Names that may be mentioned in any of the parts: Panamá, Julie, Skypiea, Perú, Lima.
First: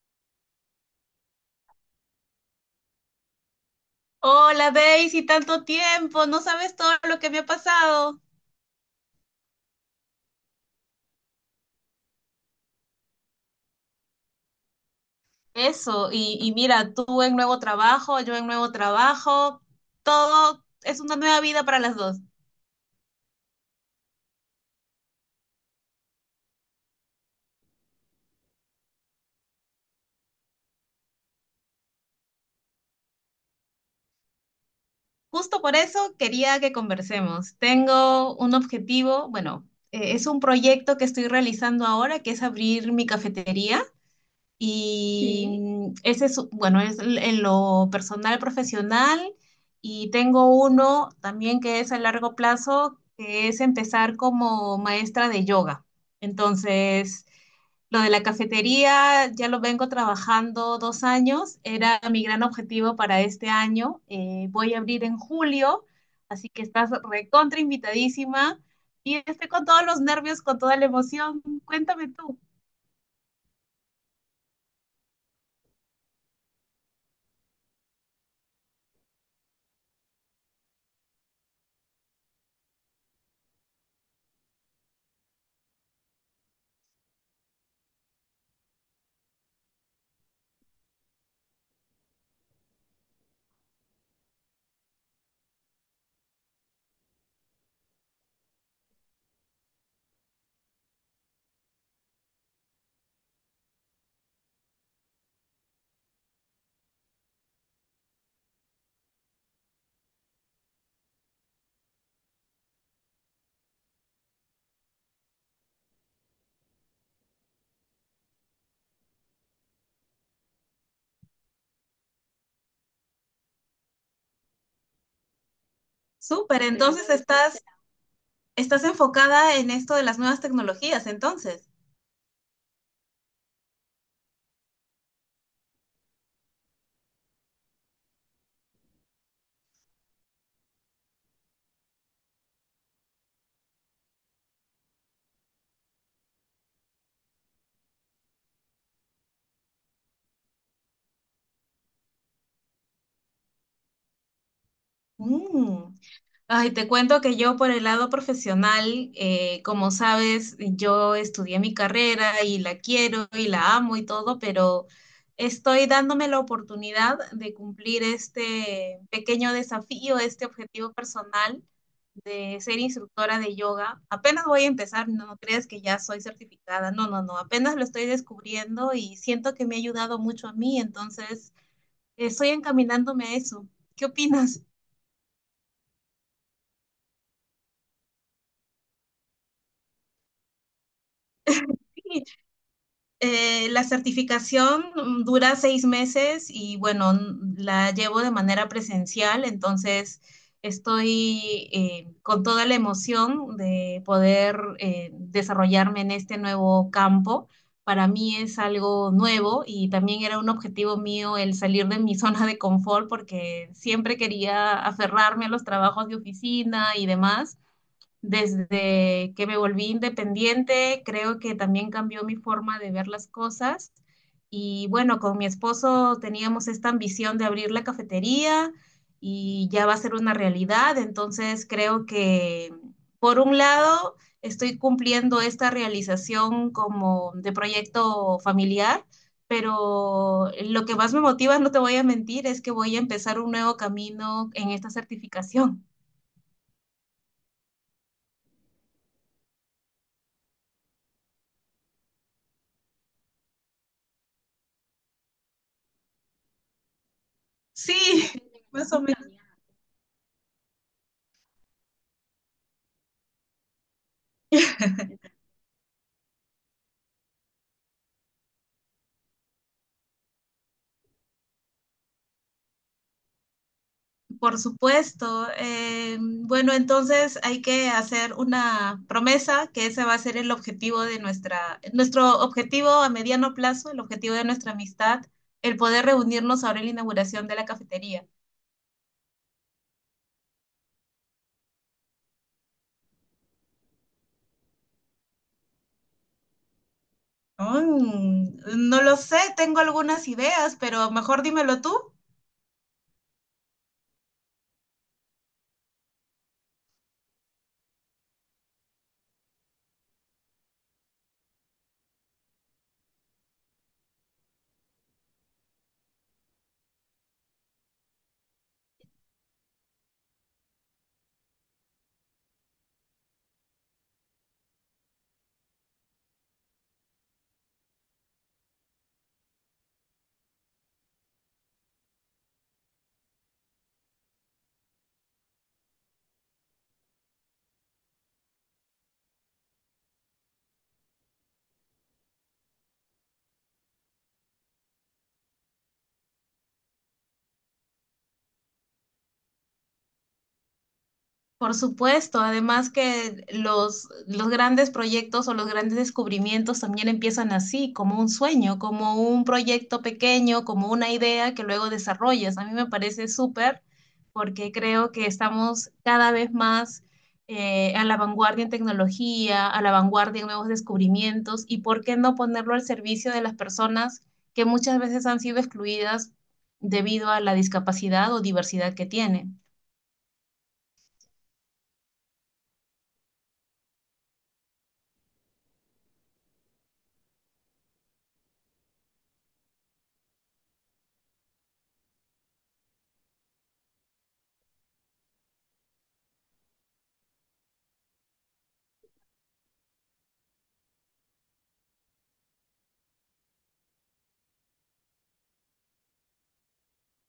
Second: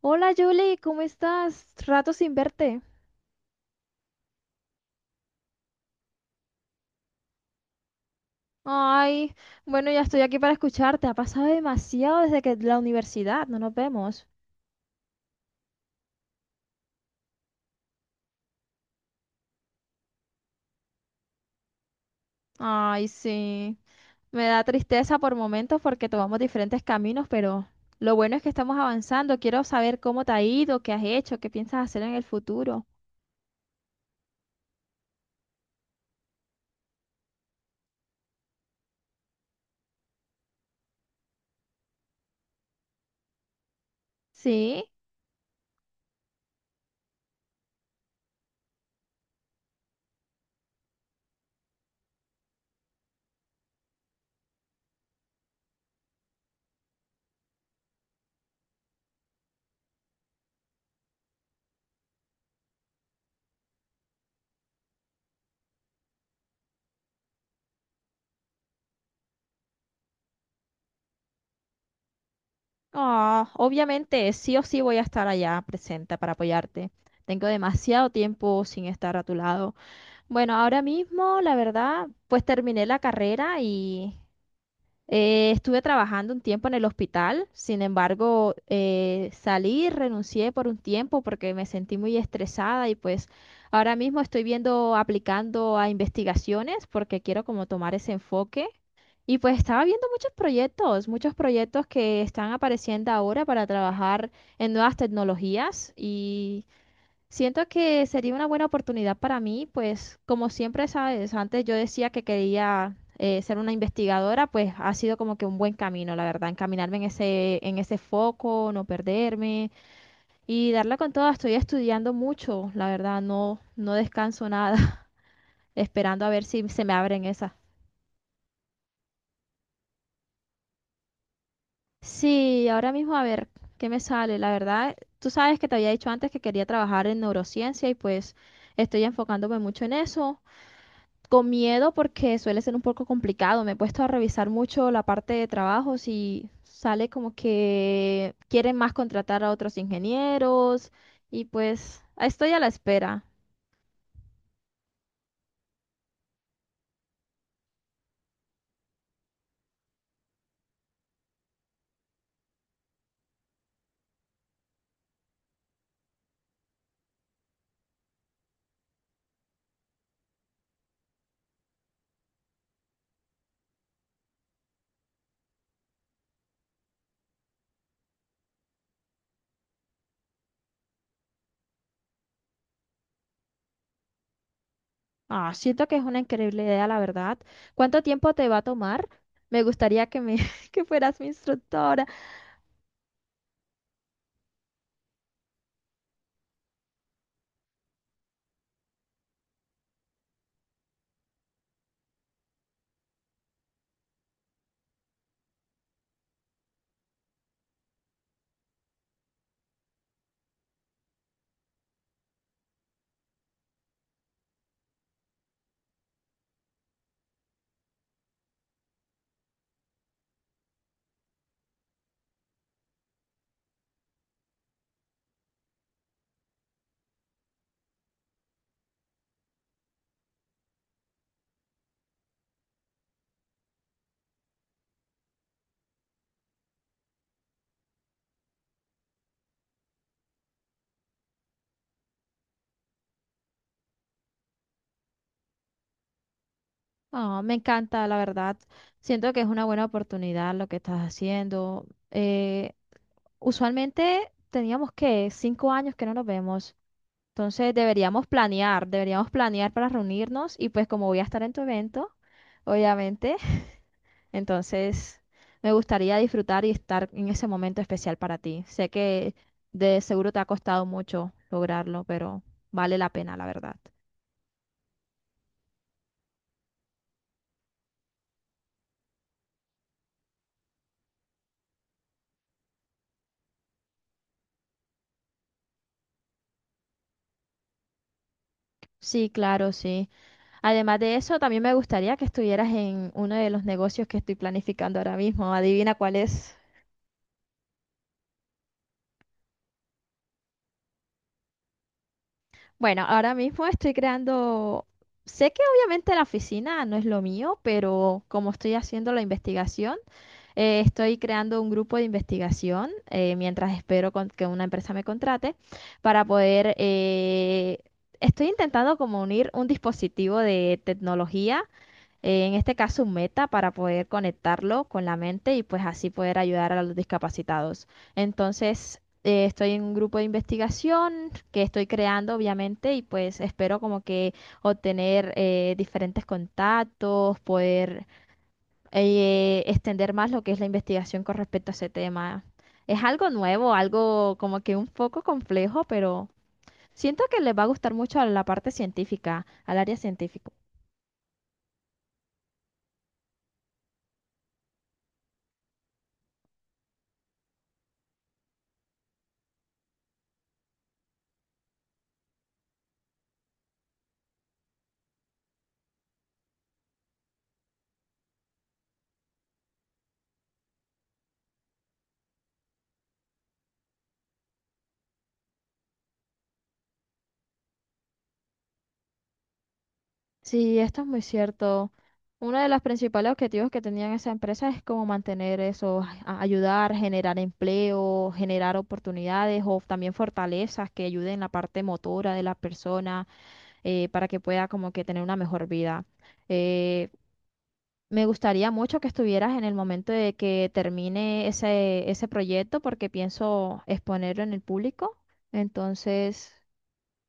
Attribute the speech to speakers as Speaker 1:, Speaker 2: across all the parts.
Speaker 1: Hola Julie, ¿cómo estás? Rato sin verte.
Speaker 2: Hola Daisy, tanto tiempo, no sabes todo lo que me ha pasado.
Speaker 1: Ay, bueno, ya estoy aquí para escucharte. Ha pasado demasiado desde que la universidad, no nos vemos.
Speaker 2: Eso, y mira, tú en nuevo trabajo, yo en nuevo trabajo, todo es una nueva vida para las dos.
Speaker 1: Ay, sí. Me da tristeza por momentos porque tomamos diferentes caminos, pero lo bueno es que estamos avanzando. Quiero saber cómo te ha ido, qué has hecho, qué piensas hacer en el futuro.
Speaker 2: Justo por eso quería que conversemos. Tengo un objetivo, bueno, es un proyecto que estoy realizando ahora, que es abrir mi cafetería.
Speaker 1: Sí.
Speaker 2: Y sí. Ese es, bueno, es en lo personal, profesional. Y tengo uno también que es a largo plazo, que es empezar como maestra de yoga. Entonces, lo de la cafetería ya lo vengo trabajando 2 años. Era mi gran objetivo para este año. Voy a abrir en julio, así que estás recontra invitadísima. Y estoy con todos los nervios, con toda la emoción. Cuéntame tú.
Speaker 1: Ah, obviamente, sí o sí voy a estar allá presente para apoyarte. Tengo demasiado tiempo sin estar a tu lado. Bueno, ahora mismo, la verdad, pues terminé la carrera y estuve trabajando un tiempo en el hospital. Sin embargo, salí, renuncié por un tiempo porque me sentí muy estresada y pues ahora mismo estoy viendo, aplicando a investigaciones porque quiero como tomar ese enfoque. Y pues estaba viendo muchos proyectos que están apareciendo ahora para trabajar en nuevas tecnologías. Siento que sería una buena oportunidad para mí, pues como siempre sabes, antes yo decía que quería ser una investigadora, pues ha sido como que un buen camino, la verdad, encaminarme en ese foco, no perderme y darla con todo. Estoy estudiando mucho, la verdad, no descanso nada, esperando a ver
Speaker 2: Súper,
Speaker 1: si se me
Speaker 2: entonces
Speaker 1: abren esas.
Speaker 2: estás enfocada en esto de las nuevas tecnologías, entonces.
Speaker 1: Sí, ahora mismo a ver qué me sale. La verdad, tú sabes que te había dicho antes que quería trabajar en neurociencia y pues estoy enfocándome mucho en eso. Con miedo porque suele ser un poco complicado. Me he puesto a revisar mucho la parte de trabajos y sale como que quieren más contratar a otros ingenieros y pues estoy a la espera.
Speaker 2: Mm. Ay, te cuento que yo por el lado profesional, como sabes, yo estudié mi carrera y la quiero y la amo y todo, pero estoy dándome la oportunidad de cumplir este pequeño desafío, este objetivo personal de ser instructora de yoga. Apenas voy a empezar, no, no creas que ya soy certificada, no, no, no, apenas lo estoy descubriendo y siento que me ha ayudado mucho a mí. Entonces, estoy encaminándome a eso. ¿Qué opinas?
Speaker 1: Ah, siento que es una increíble idea, la verdad. ¿Cuánto tiempo te va a tomar? Me gustaría que me que fueras mi instructora.
Speaker 2: Sí. La certificación, dura 6 meses y bueno, la llevo de manera presencial, entonces estoy con toda la emoción de poder desarrollarme en este nuevo campo. Para mí es algo nuevo y también era un objetivo mío el salir de mi zona de confort, porque siempre quería aferrarme a los trabajos de oficina y demás. Desde que me volví independiente, creo que también cambió mi forma de ver las cosas. Y bueno, con mi esposo teníamos esta ambición de abrir la cafetería y ya va a ser una realidad. Entonces creo que, por un lado, estoy cumpliendo esta realización como de proyecto familiar, pero lo que más me motiva, no te voy a mentir, es que voy a empezar un nuevo camino en esta certificación.
Speaker 1: Ah, me encanta, la verdad. Siento que es una buena oportunidad lo que estás haciendo. Eh, usualmente teníamos que 5 años que no nos vemos. Entonces
Speaker 2: Más o menos.
Speaker 1: deberíamos planear para reunirnos y pues como voy a estar en tu evento, obviamente, entonces me gustaría disfrutar y estar en ese momento especial para ti. Sé que de seguro te ha costado mucho lograrlo, pero vale la pena, la verdad.
Speaker 2: Por supuesto. Bueno, entonces hay que hacer una promesa, que ese va a ser el objetivo de nuestro objetivo a mediano plazo, el objetivo de nuestra amistad, el poder reunirnos ahora en la inauguración de la cafetería.
Speaker 1: Sí, claro, sí. Además de eso, también me gustaría que estuvieras en uno de los negocios que estoy planificando ahora mismo. Adivina cuál es.
Speaker 2: Mm, no lo sé, tengo algunas ideas, pero mejor dímelo tú.
Speaker 1: Bueno, ahora mismo estoy creando, sé que obviamente la oficina no es lo mío, pero como estoy haciendo la investigación, estoy creando un grupo de investigación mientras espero que una empresa me contrate para poder, estoy intentando como unir un dispositivo de tecnología en este caso un meta para poder conectarlo con la mente y pues así poder ayudar a los discapacitados. Entonces, estoy en un grupo de investigación que estoy creando, obviamente, y pues espero como que obtener diferentes contactos, poder extender más lo que es la investigación con respecto a ese tema. Es algo nuevo, algo como que un poco complejo, pero siento que les va a gustar mucho a la parte científica, al área científica.
Speaker 2: Por supuesto, además que los grandes proyectos o los grandes descubrimientos también empiezan así, como un sueño, como un proyecto pequeño, como una idea que luego desarrollas. A mí me parece súper, porque creo que estamos cada vez más a la vanguardia en tecnología, a la vanguardia en nuevos descubrimientos, y por qué no ponerlo al servicio de las personas que muchas veces han sido excluidas debido a la discapacidad o diversidad que tienen.
Speaker 1: Sí, esto es muy cierto. Uno de los principales objetivos que tenían esa empresa es como mantener eso, ayudar, generar empleo, generar oportunidades o también fortalezas que ayuden en la parte motora de la persona para que pueda como que tener una mejor vida. Eh, me gustaría mucho que estuvieras en el momento de que termine ese, ese proyecto porque pienso exponerlo en el público. Entonces...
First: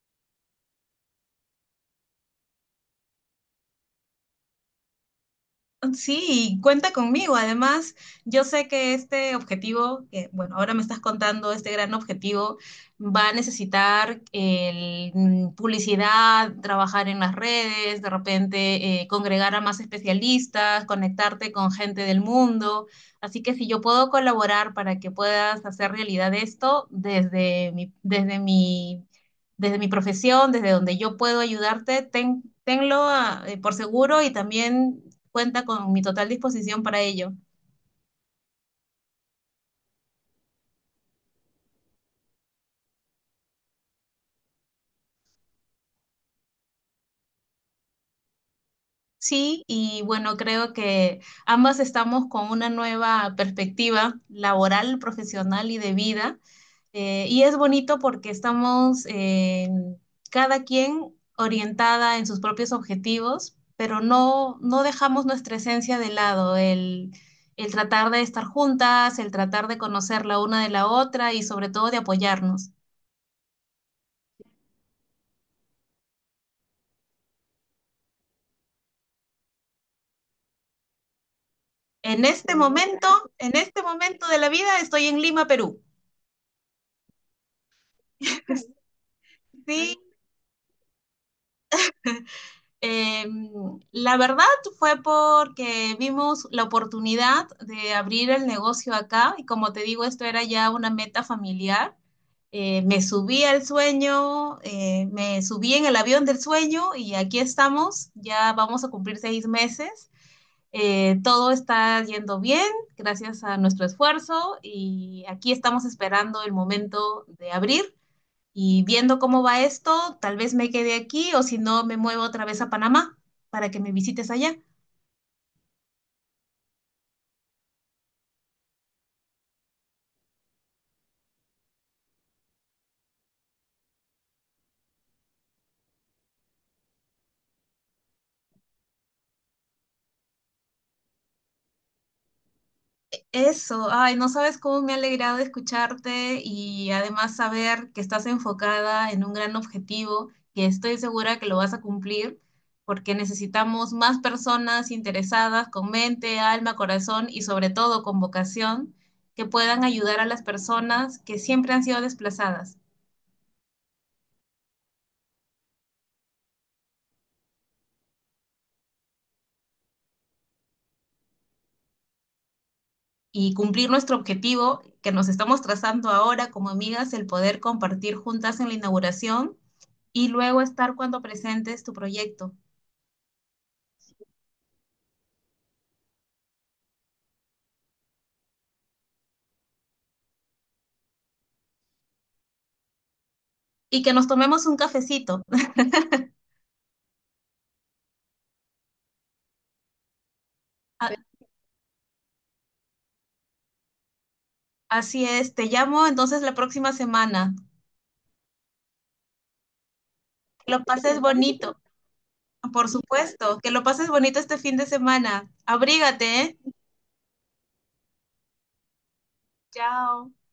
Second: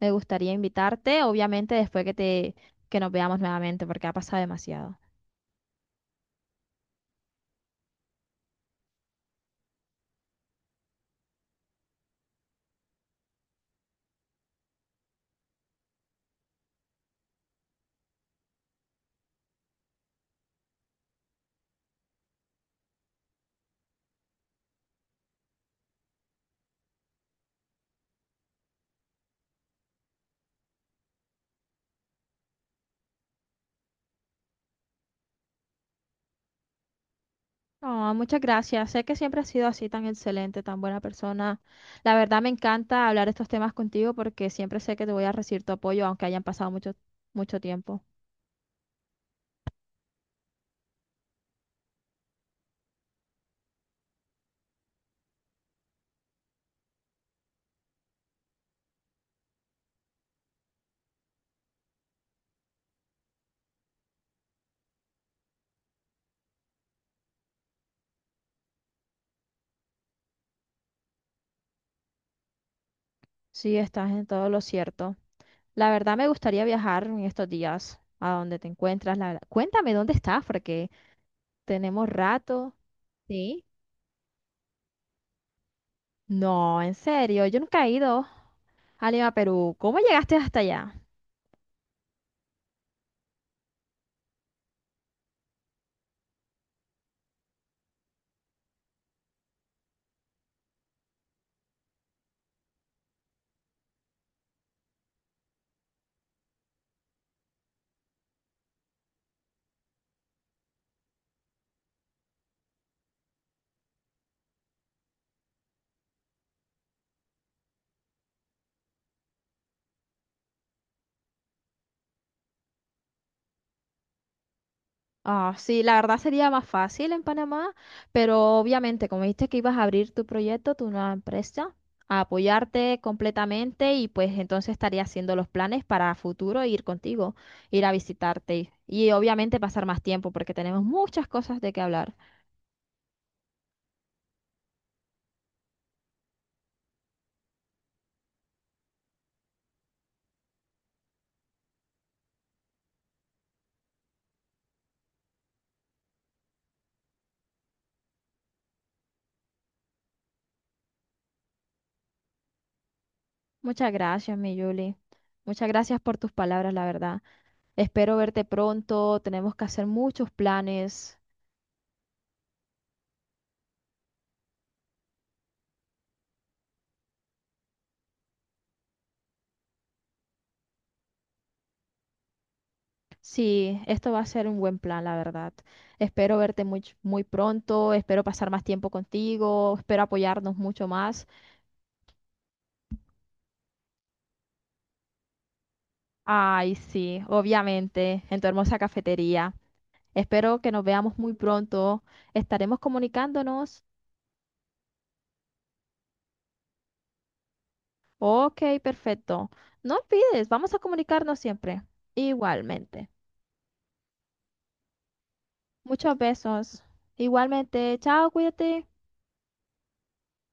Speaker 1: Me gustaría invitarte, obviamente después que te que nos veamos nuevamente, porque ha pasado demasiado.
Speaker 2: Sí, cuenta conmigo. Además, yo sé que este objetivo, que bueno, ahora me estás contando este gran objetivo, va a necesitar publicidad, trabajar en las redes, de repente congregar a más especialistas, conectarte con gente del mundo. Así que si yo puedo colaborar para que puedas hacer realidad esto, desde mi profesión, desde donde yo puedo ayudarte, tenlo por seguro, y también cuenta con mi total disposición para ello.
Speaker 1: No, muchas gracias. Sé que siempre has sido así tan excelente, tan buena persona. La verdad me encanta hablar estos temas contigo porque siempre sé que te voy a recibir tu apoyo, aunque hayan pasado mucho, mucho tiempo.
Speaker 2: Sí, y bueno, creo que ambas estamos con una nueva perspectiva laboral, profesional y de vida. Y es bonito porque estamos cada quien orientada en sus propios objetivos, pero no, no dejamos nuestra esencia de lado, el tratar de estar juntas, el tratar de conocer la una de la otra y sobre todo de apoyarnos.
Speaker 1: Sí, estás en todo lo cierto. La verdad me gustaría viajar en estos días a donde te encuentras. La verdad. Cuéntame dónde estás, porque tenemos
Speaker 2: En este
Speaker 1: rato.
Speaker 2: momento, en
Speaker 1: Sí.
Speaker 2: este momento de la vida estoy en Lima, Perú.
Speaker 1: No, en serio, yo nunca he ido a Lima, Perú.
Speaker 2: Sí,
Speaker 1: ¿Cómo llegaste hasta allá?
Speaker 2: eh, la verdad fue porque vimos la oportunidad de abrir el negocio acá, y como te digo, esto era ya una meta familiar. Me subí al sueño, me subí en el avión del sueño, y aquí estamos, ya vamos a cumplir 6 meses. Todo está yendo bien gracias a nuestro esfuerzo, y aquí estamos esperando el momento de abrir. Y viendo cómo va esto, tal vez me quede aquí o, si no, me muevo otra vez a Panamá para que me visites allá.
Speaker 1: Ah, sí, la verdad sería más fácil en Panamá, pero obviamente, como dijiste que ibas a abrir tu proyecto, tu nueva empresa, a apoyarte completamente y pues entonces estaría haciendo los planes para futuro e ir contigo, ir a visitarte y obviamente pasar más tiempo porque tenemos muchas cosas de qué hablar.
Speaker 2: Eso, ay, no sabes cómo me ha alegrado escucharte, y además saber que estás enfocada en un gran objetivo, que estoy segura que lo vas a cumplir, porque necesitamos más personas interesadas con mente, alma, corazón y sobre todo con vocación, que puedan ayudar a las personas que siempre han sido desplazadas.
Speaker 1: Muchas gracias, mi Julie. Muchas gracias por tus palabras, la verdad. Espero verte pronto. Tenemos que hacer muchos planes.
Speaker 2: Y cumplir nuestro objetivo, que nos estamos trazando ahora como amigas, el poder compartir juntas en la inauguración y luego estar cuando presentes tu proyecto,
Speaker 1: Sí, esto va a ser un buen plan, la verdad. Espero verte muy, muy pronto, espero pasar más tiempo contigo, espero apoyarnos mucho más.
Speaker 2: y que nos tomemos un cafecito.
Speaker 1: Ay, sí, obviamente, en tu hermosa cafetería. Espero que nos veamos muy pronto. Estaremos comunicándonos.
Speaker 2: Así es, te llamo entonces la próxima semana.
Speaker 1: Ok, perfecto. No olvides,
Speaker 2: Que
Speaker 1: vamos a
Speaker 2: lo pases
Speaker 1: comunicarnos siempre.
Speaker 2: bonito, por
Speaker 1: Igualmente.
Speaker 2: supuesto. Que lo pases bonito este fin de semana.
Speaker 1: Muchos
Speaker 2: Abrígate, ¿eh?
Speaker 1: besos. Igualmente. Chao, cuídate.
Speaker 2: Chao.